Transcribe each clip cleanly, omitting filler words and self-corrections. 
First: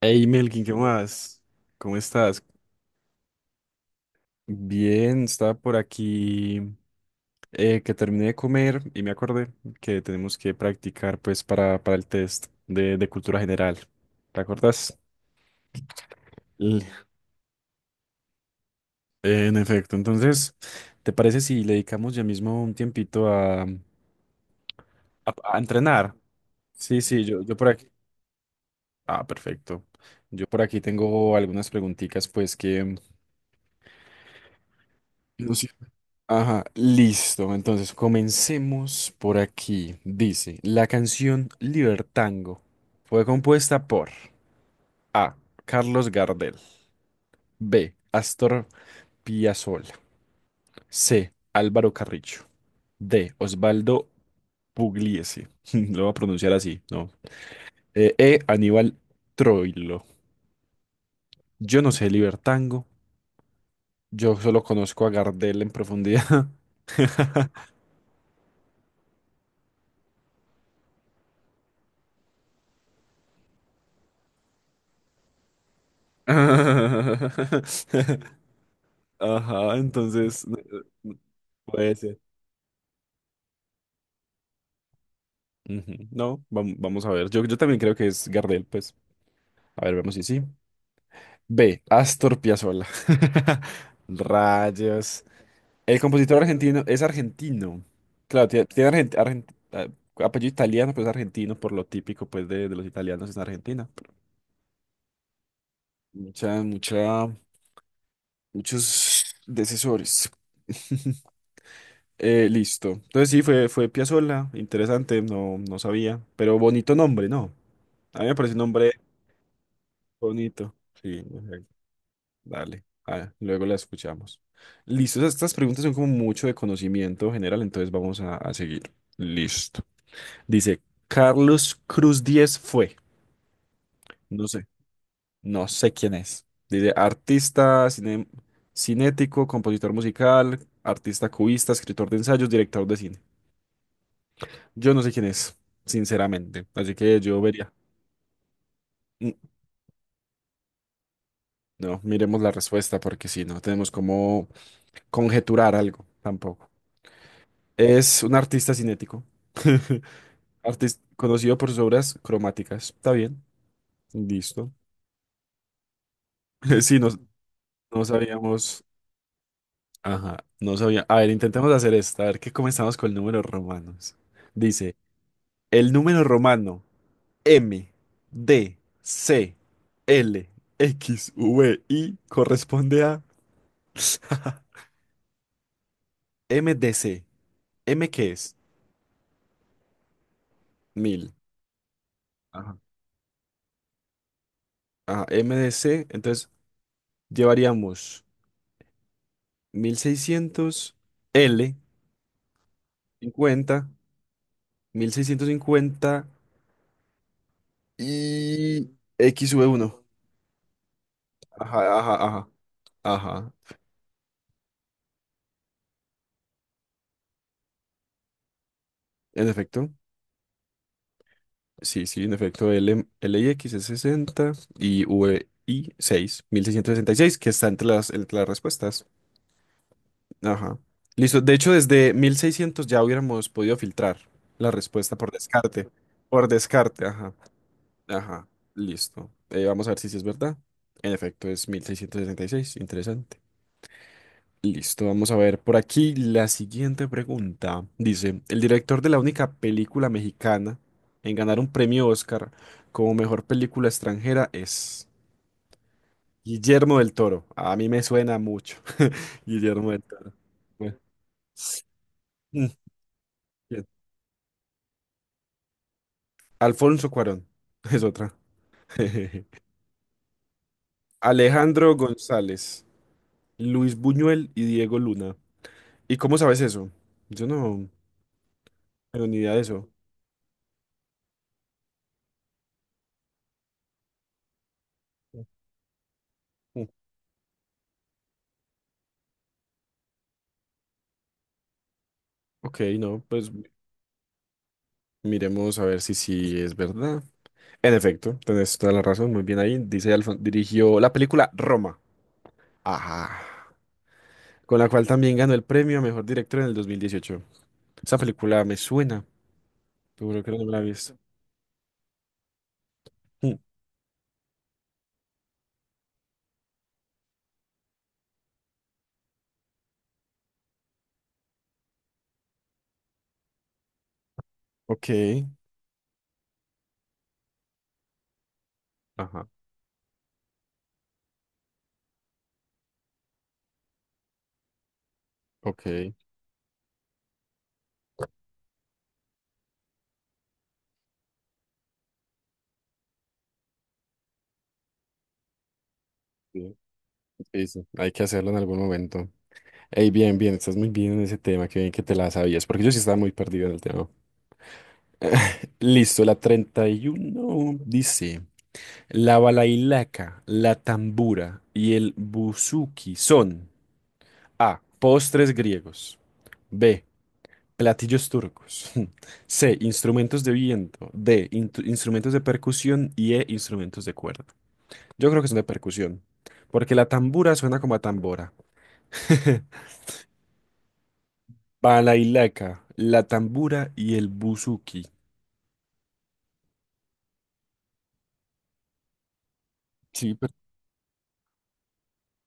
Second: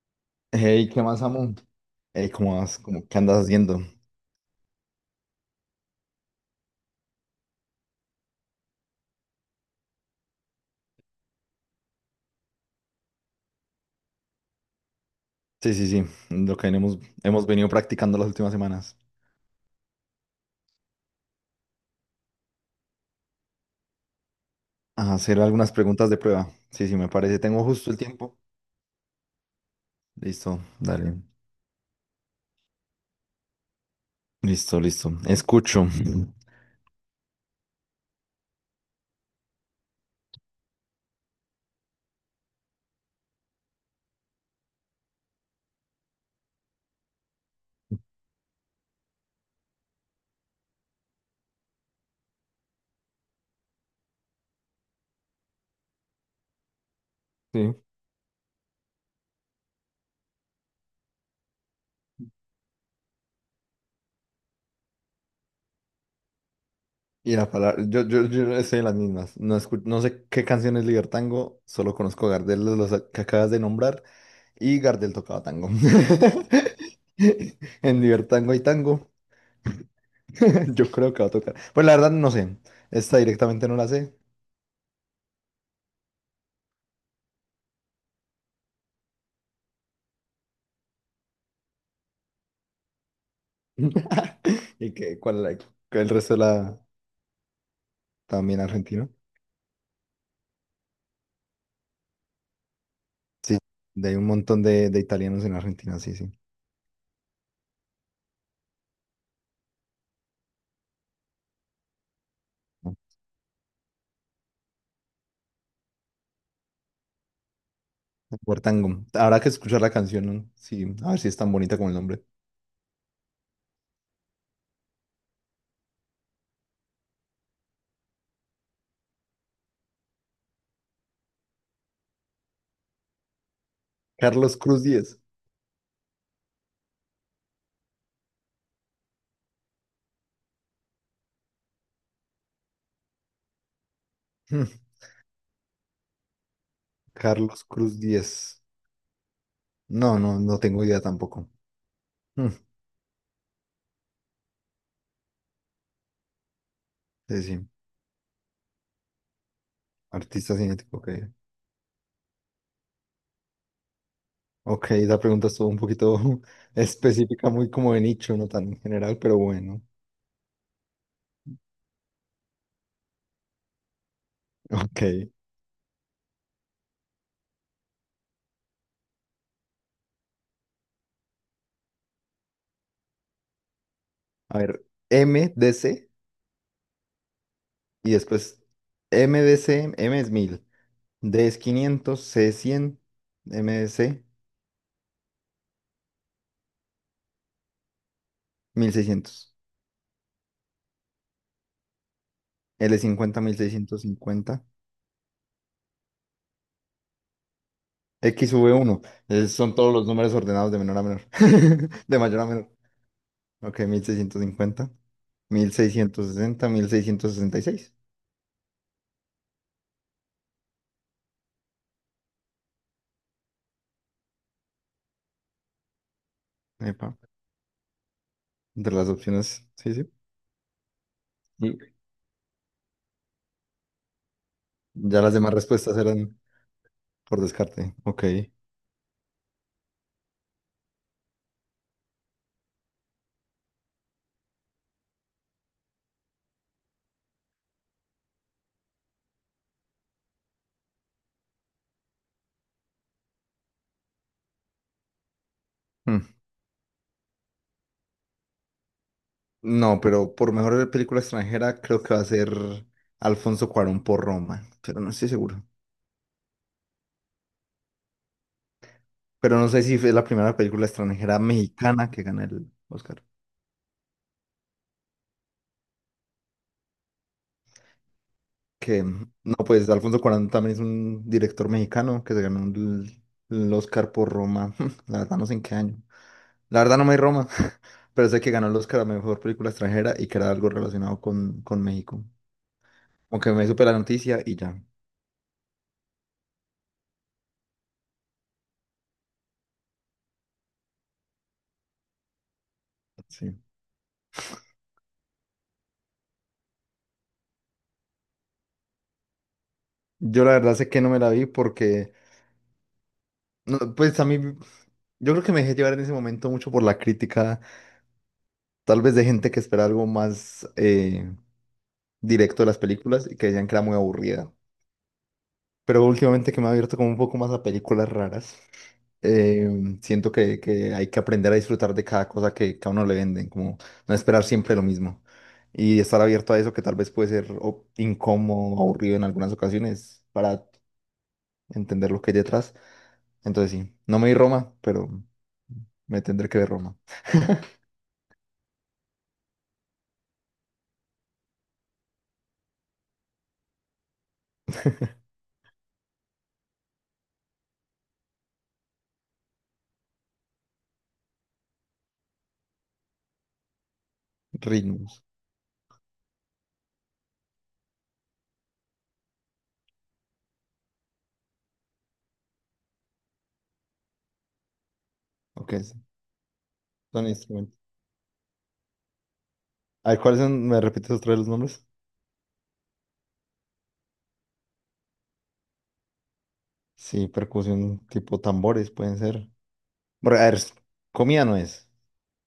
Hey Melkin, ¿qué Hey, ¿qué más, más? amo? ¿Cómo Hey, estás? ¿cómo vas? ¿Cómo, qué andas haciendo? Bien, estaba por aquí que terminé de comer y me acordé que tenemos que practicar pues para el test de cultura general. ¿Te acuerdas? Sí, sí, sí, lo que L- hemos venido practicando las últimas semanas. En efecto, entonces, ¿te parece si le dedicamos ya mismo un tiempito a, a- A hacer a algunas preguntas entrenar? de prueba. Sí, sí, Sí, me sí, parece. yo Tengo por aquí. justo el tiempo. Ah, perfecto. Yo Listo, por aquí dale. tengo algunas preguntitas pues que, Listo, listo. no sirve. Escucho. Ajá, listo. Entonces, comencemos por aquí. Dice, la canción Libertango fue compuesta por A. Carlos Gardel. B. Astor Piazzolla. C. Álvaro Carrillo. D. Osvaldo Pugliese. Lo voy a pronunciar así, ¿no? Sí. E. Aníbal Troilo. Yo no sé Libertango. Yo solo conozco a Gardel en profundidad. Y la palabra, yo estoy en las mismas. No, no sé qué canción es Ligar Tango, solo conozco Gardel, los que acabas de nombrar, y Gardel tocaba tango. En Ligar Tango hay tango. Ajá, entonces Yo creo n- que va a tocar. Pues puede la verdad ser. no sé. Esta directamente no la sé. Ujú, no, vamos a ver. Yo también creo que es Gardel, pues. A ver, vemos si sí. B. Astor Piazzolla. Y que Rayos. cuál El que el resto compositor de la argentino es argentino. Claro, también tiene, argentino. Ah, apellido italiano, pero es argentino por lo típico pues de los italianos en Sí, Argentina. de hay un montón de italianos en Argentina, sí, sí. Mucha, mucha, muchos decesores. Listo. Entonces sí, fue Piazzolla, interesante, no, no sabía, pero bonito nombre, ¿no? A mí me parece un Por nombre tango. Habrá que escuchar la canción, ¿no? bonito. Sí, a ver Sí, si es tan ok, bonita como el nombre. dale. Ah, luego la escuchamos. Listo, estas preguntas son como mucho de conocimiento general, entonces vamos a seguir. Listo. Dice, Carlos Cruz Díez fue. No Carlos sé, Cruz Díez. no sé quién es. Dice, artista, cinético, compositor musical, artista cubista, escritor de ensayos, director de cine. Hmm, Yo no sé quién es, sinceramente. Así que yo Carlos vería. Cruz Díez. Mm, No, no, no tengo idea tampoco. No, miremos Hmm. la respuesta porque si no tenemos como conjeturar algo tampoco. Sí, sí. Es un artista cinético. Artista cinético, Artista ok. conocido por sus obras cromáticas. Está bien. Listo. Ok, la pregunta estuvo un poquito Sí, no, específica, muy como de no nicho, no tan sabíamos. general, pero bueno. Ajá, no sabía. A ver, intentemos hacer esta. A ver qué comenzamos con números romanos. Dice, Ok. el número romano M, D, C, L, X, V, I corresponde a. A ver, MDC MDC. ¿M y qué es? después MDC, M es 1000, Mil. D es 500, C es Ajá. 100, MDC Ah, MDC. Entonces llevaríamos seiscientos, 1600 L, L 50, cincuenta, 1650, mil seiscientos cincuenta X, V y 1. Xv Son todos uno. los números ordenados de menor a menor, Ajá, ajá, de mayor a ajá. menor. Ajá. Ok, 1650, 1660, 1666. En efecto. Sí, sí, en efecto. L, L y X es 60 y V I seis, mil seiscientos sesenta Epa, y 6, 1666, que está entre las entre respuestas. las opciones, sí, sí. Ajá. Listo. De hecho, Y desde 1600 ya hubiéramos podido filtrar la respuesta ya por las demás descarte. respuestas eran Por descarte, ajá. por descarte. Ok. Ajá. Listo. Vamos a ver si sí es verdad. En efecto, es 1666. Interesante. Listo. Vamos a ver por aquí la siguiente pregunta. Dice, el director de la única película mexicana en ganar un premio Oscar como mejor película extranjera es Guillermo del Toro. A mí me suena mucho. Guillermo No, del Toro. pero por mejor Bueno. película extranjera creo que va a ser mm, Alfonso Cuarón por Roma, pero no estoy seguro. Alfonso Cuarón, es otra. Pero no sé si es la primera película extranjera Alejandro mexicana que gana el González, Oscar. Luis Buñuel y Diego Luna. ¿Y cómo sabes eso? Yo no Que tengo ni idea no, de pues eso. Alfonso Cuarón también es un director mexicano que se ganó el Oscar por Roma. La verdad no sé en qué año. La Mm, verdad no me di Roma, pero sé que ganó el Oscar a mejor película extranjera y que era algo relacionado con México. Ok, no, pues Aunque me supe la noticia y ya. miremos a ver si sí es verdad. En efecto, tenés toda la razón, muy bien ahí. Dice dirigió la película Roma. Sí. Ajá. Con la cual también ganó el premio a mejor director en el 2018. Esa película me suena, seguro Yo que la no me verdad la he sé que no visto. me la vi porque. Mm, No, pues a mí, yo creo que me dejé llevar en ese momento mucho por la crítica, tal vez de gente que espera algo más directo de las películas y que decían que era muy aburrida. ok. Pero últimamente que me he abierto como un poco más a películas raras, Ajá, eh, siento que hay que aprender a disfrutar de cada cosa que a uno le venden, como no esperar siempre lo mismo. Y ok. estar abierto a eso que tal vez puede ser incómodo, aburrido en algunas ocasiones para entender lo que hay detrás. Entonces sí, no me vi Roma, pero me tendré que ver Roma. Sí, sí, hay que hacerlo en algún momento. Ey, bien, bien, estás muy bien en ese tema, qué bien que te la sabías, porque yo sí estaba muy perdido en el tema. Listo, la 31 dice, la balailaca, la tambura y el buzuki son A, Ritmos. postres griegos, B, platillos turcos, C, instrumentos de viento, D, instrumentos de percusión y E, instrumentos de cuerda. Yo creo que son de Ok, sí, percusión, porque la son tambura instrumentos. suena como a tambora. A ver, ¿cuáles son? ¿Me repites otra vez los nombres? Balailaca, la tambura y el buzuki. Sí, percusión tipo tambores pueden ser. Sí, Bueno, a ver, comida no es.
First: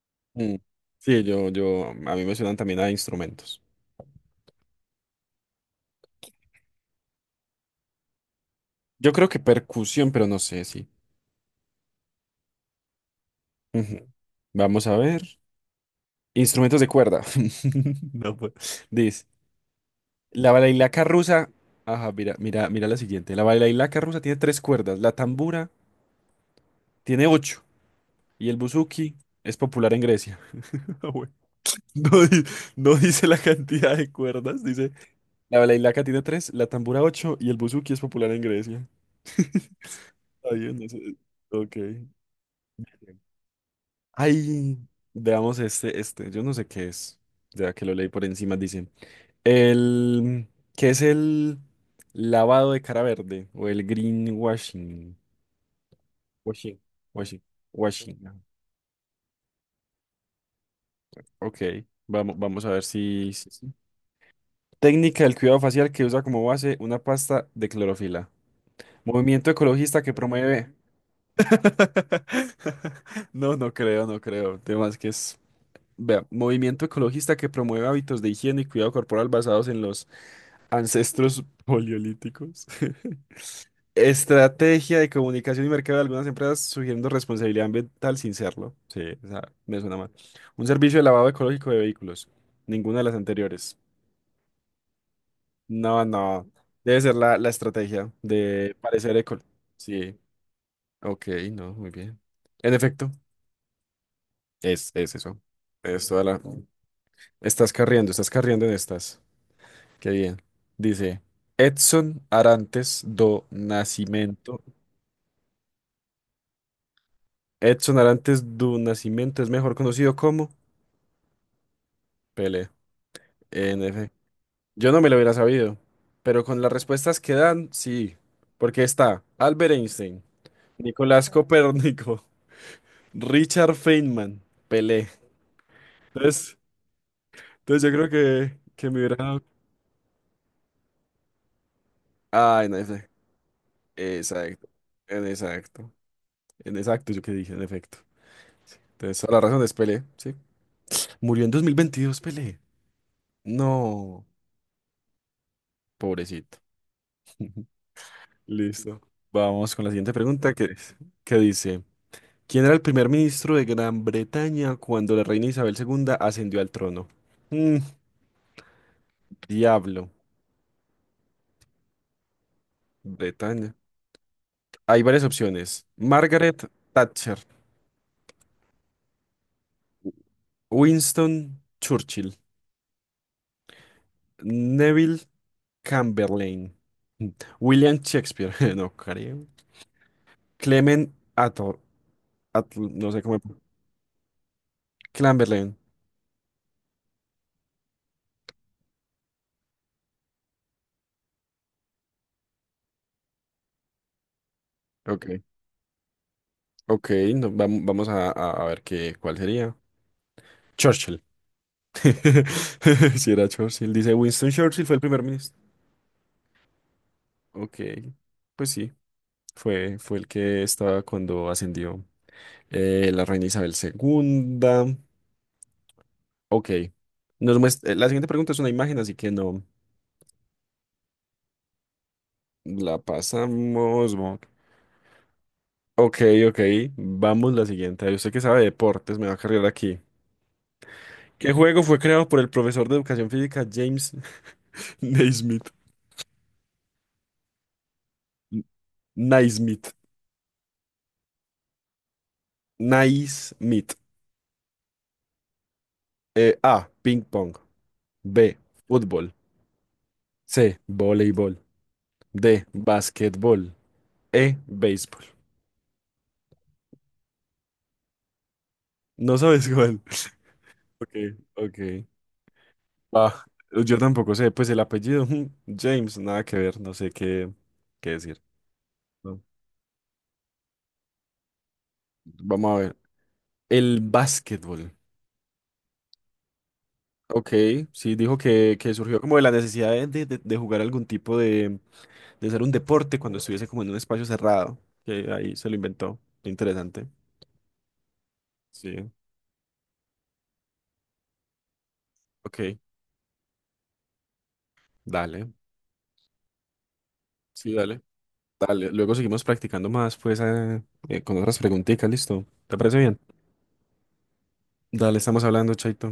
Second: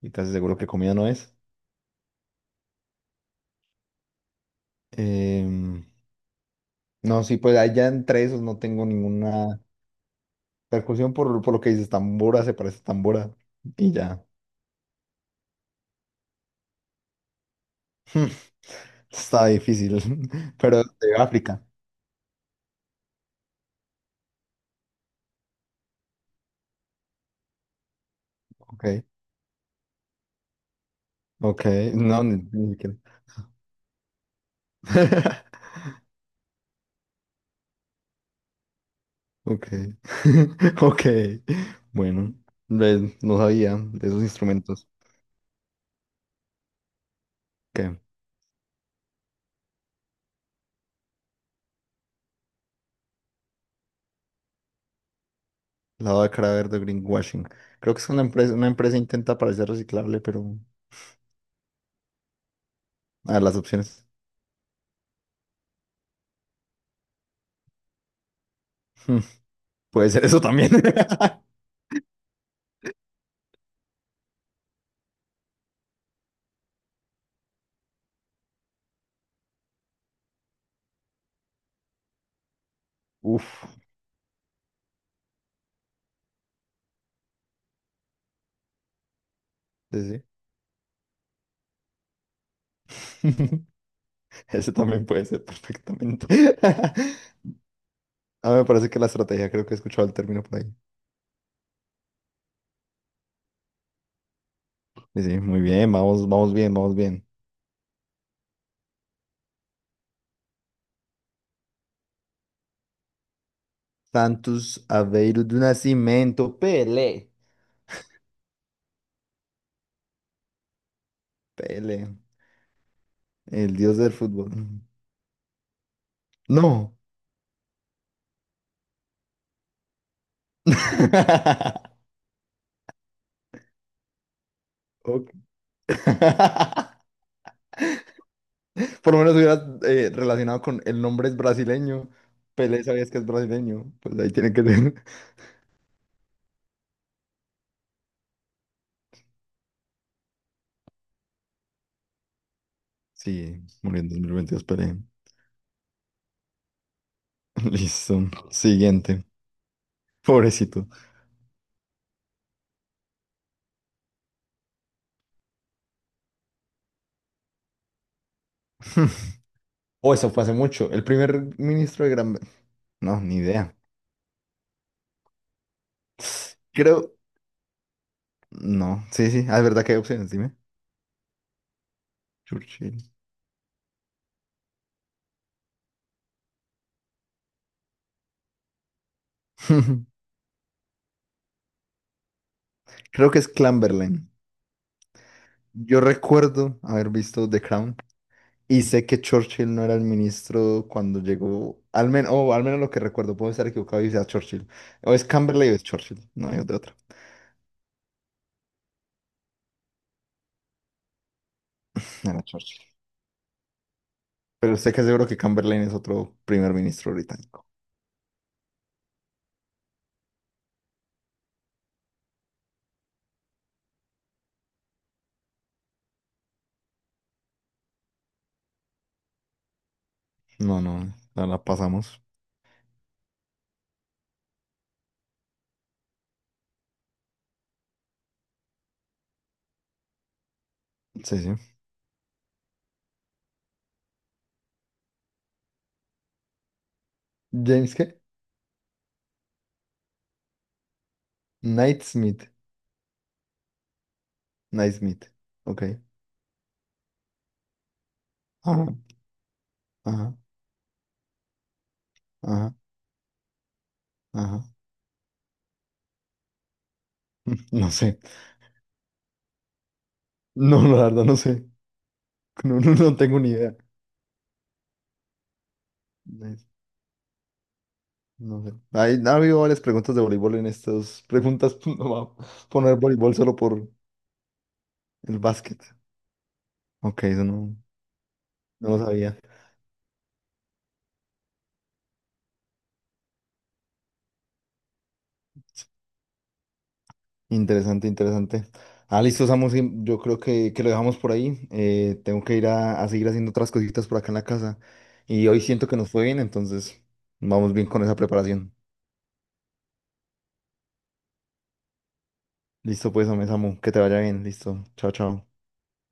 Y casi mm. seguro que comida no Sí, es. A mí me suenan también a instrumentos. Em, no, sí, pues allá entre esos no tengo Yo creo que ninguna percusión, pero no sé, sí. percusión por lo que dices, tambora, se parece a tambora. Y Ujú. ya. Vamos a ver. Instrumentos de cuerda. No puedo. Dice, Está difícil. la Pero balailaca de rusa. África. Ajá, mira, mira, mira la siguiente. La balailaca rusa tiene tres cuerdas. La tambura tiene ocho. Y el Ok. buzuki es popular en Grecia. Ah, bueno. Ok. No, No, ni, ni no siquiera. dice la cantidad de cuerdas, dice la balalaika tiene tres, la tambora ocho y el buzuki es popular en Grecia. Ok, Está bien, no ok, sé. Ok. bueno, ve, no sabía de esos Ay, instrumentos. veamos este, este. Yo no sé qué es. Ya que lo ¿Qué? leí por encima, dice. El, ¿Qué es el lavado de cara verde? O el greenwashing. Lavado de cara Washing. verde, Washing. greenwashing. Creo que es Washing, ajá. Una empresa intenta parecer reciclable, pero Ok. Vamos a ver si, a ver, las si. opciones. Técnica del cuidado facial que usa como base una pasta de clorofila. Hmm, Movimiento ecologista Puede que ser eso también. promueve. No, no creo, no creo. Temas que es, vea, movimiento ecologista que promueve hábitos de higiene y cuidado corporal basados en los ancestros paleolíticos. Uf, Estrategia de comunicación y mercado de algunas empresas sugiriendo responsabilidad ambiental sin serlo. Sí, o sea, me suena mal. sí, Un servicio de lavado ecológico de vehículos. Ninguna de las sí. anteriores. Ese también puede ser No, perfectamente. no. Debe ser la, la estrategia A mí me de parece que la parecer eco. estrategia, creo que he escuchado el Sí, término por ahí. ok, no, muy bien. En efecto. Es Sí, eso. sí, muy bien, Es toda vamos, la... vamos bien, vamos bien. Estás carriendo en estas. Qué bien. Dice, Edson Arantes do Nascimento. Santos Aveiro do Nascimento, Pelé. Edson Arantes do Nascimento es mejor conocido como Pelé. Pele. El En dios del efecto. fútbol. Yo no me lo hubiera sabido, pero con las No. respuestas que dan, sí. Porque está Albert Einstein, Nicolás Copérnico, Richard Feynman, Pelé. Ok. Entonces, entonces yo creo que me Por hubiera lo menos dado... hubieras relacionado con el nombre es brasileño. Ah, en Pelé efecto. sabías que es brasileño. Pues ahí tiene que Exacto. ser. En exacto. Exacto, yo que dije, en efecto. Entonces, toda la razón es Pelé, sí. Murió en 2022, Pelé. Sí, murió en No, 2022 Pelé. pobrecito. Listo. Listo. Siguiente. Vamos con la siguiente pregunta que, Pobrecito. es- que dice, ¿quién era el primer ministro de Gran Bretaña cuando la reina Isabel segunda ascendió al trono? Mm, Diablo, Oh, eso fue hace mucho. El primer ministro de Gran... No, ni Bretaña. idea. Hay varias opciones. Margaret Creo... Thatcher, No, sí, sí. Ah, es verdad que hay opciones, dime. Winston Churchill, Churchill. Neville Chamberlain, William Shakespeare, no creo. Clement no sé Creo cómo. que es Clamberlain. Clamberlain. Yo recuerdo haber visto The Crown. Y sé que Churchill no era el ministro cuando llegó, al menos, o al menos lo que recuerdo, puedo estar equivocado y sea Churchill. O es Ok, Camberley o es Churchill, no hay de otra. ok, no, vamos a ver qué, cuál sería. Churchill. Era Churchill. Si era Churchill. Dice Winston Pero Churchill sé fue el que primer seguro que ministro. Chamberlain es otro primer ministro británico. Ok, pues sí, fue el que estaba cuando ascendió la reina Isabel segunda. Ok, la siguiente pregunta es una imagen, así que no No, no, la pasamos. la pasamos. Ok, ok, vamos la siguiente. Usted que sabe de deportes, me va a cargar aquí. Sí, ¿Qué sí. juego fue creado por el profesor de educación física James Naismith? ¿James qué? Naismith. Knightsmith. Naismith. Knightsmith. Ok. A. Ping pong. B. Ajá, Fútbol. ajá, C. Voleibol. D. ajá, Basquetbol. E. ajá. Béisbol. No sé. No sabes cuál. No, la Ok, verdad no sé. ok. No, no, no tengo Ah, ni idea. yo tampoco sé, pues el apellido. James, nada que ver, no sé qué decir. No sé. Ha No. habido varias preguntas de voleibol en estas preguntas. No va a Vamos a ver. poner voleibol solo por El basquetbol. el básquet. Ok, eso Ok, no, sí, dijo que, no que lo surgió como sabía. de la necesidad de jugar algún tipo de ser un deporte cuando estuviese como en un espacio cerrado, que ahí se lo inventó. Interesante. Interesante, interesante. Sí, Ah, listo, Samu. Sí, yo creo que lo dejamos por ahí. Tengo que ir ok, a seguir haciendo otras cositas por acá en la casa. Y dale, hoy siento que nos fue bien, entonces sí, vamos bien dale, con esa preparación. dale. Luego seguimos practicando más, pues, con otras preguntitas, ¿listo? ¿Te parece Listo, bien? pues, hombre, Samu. Que te vaya bien. Listo. Chao, Dale, estamos chao. hablando, Chaito.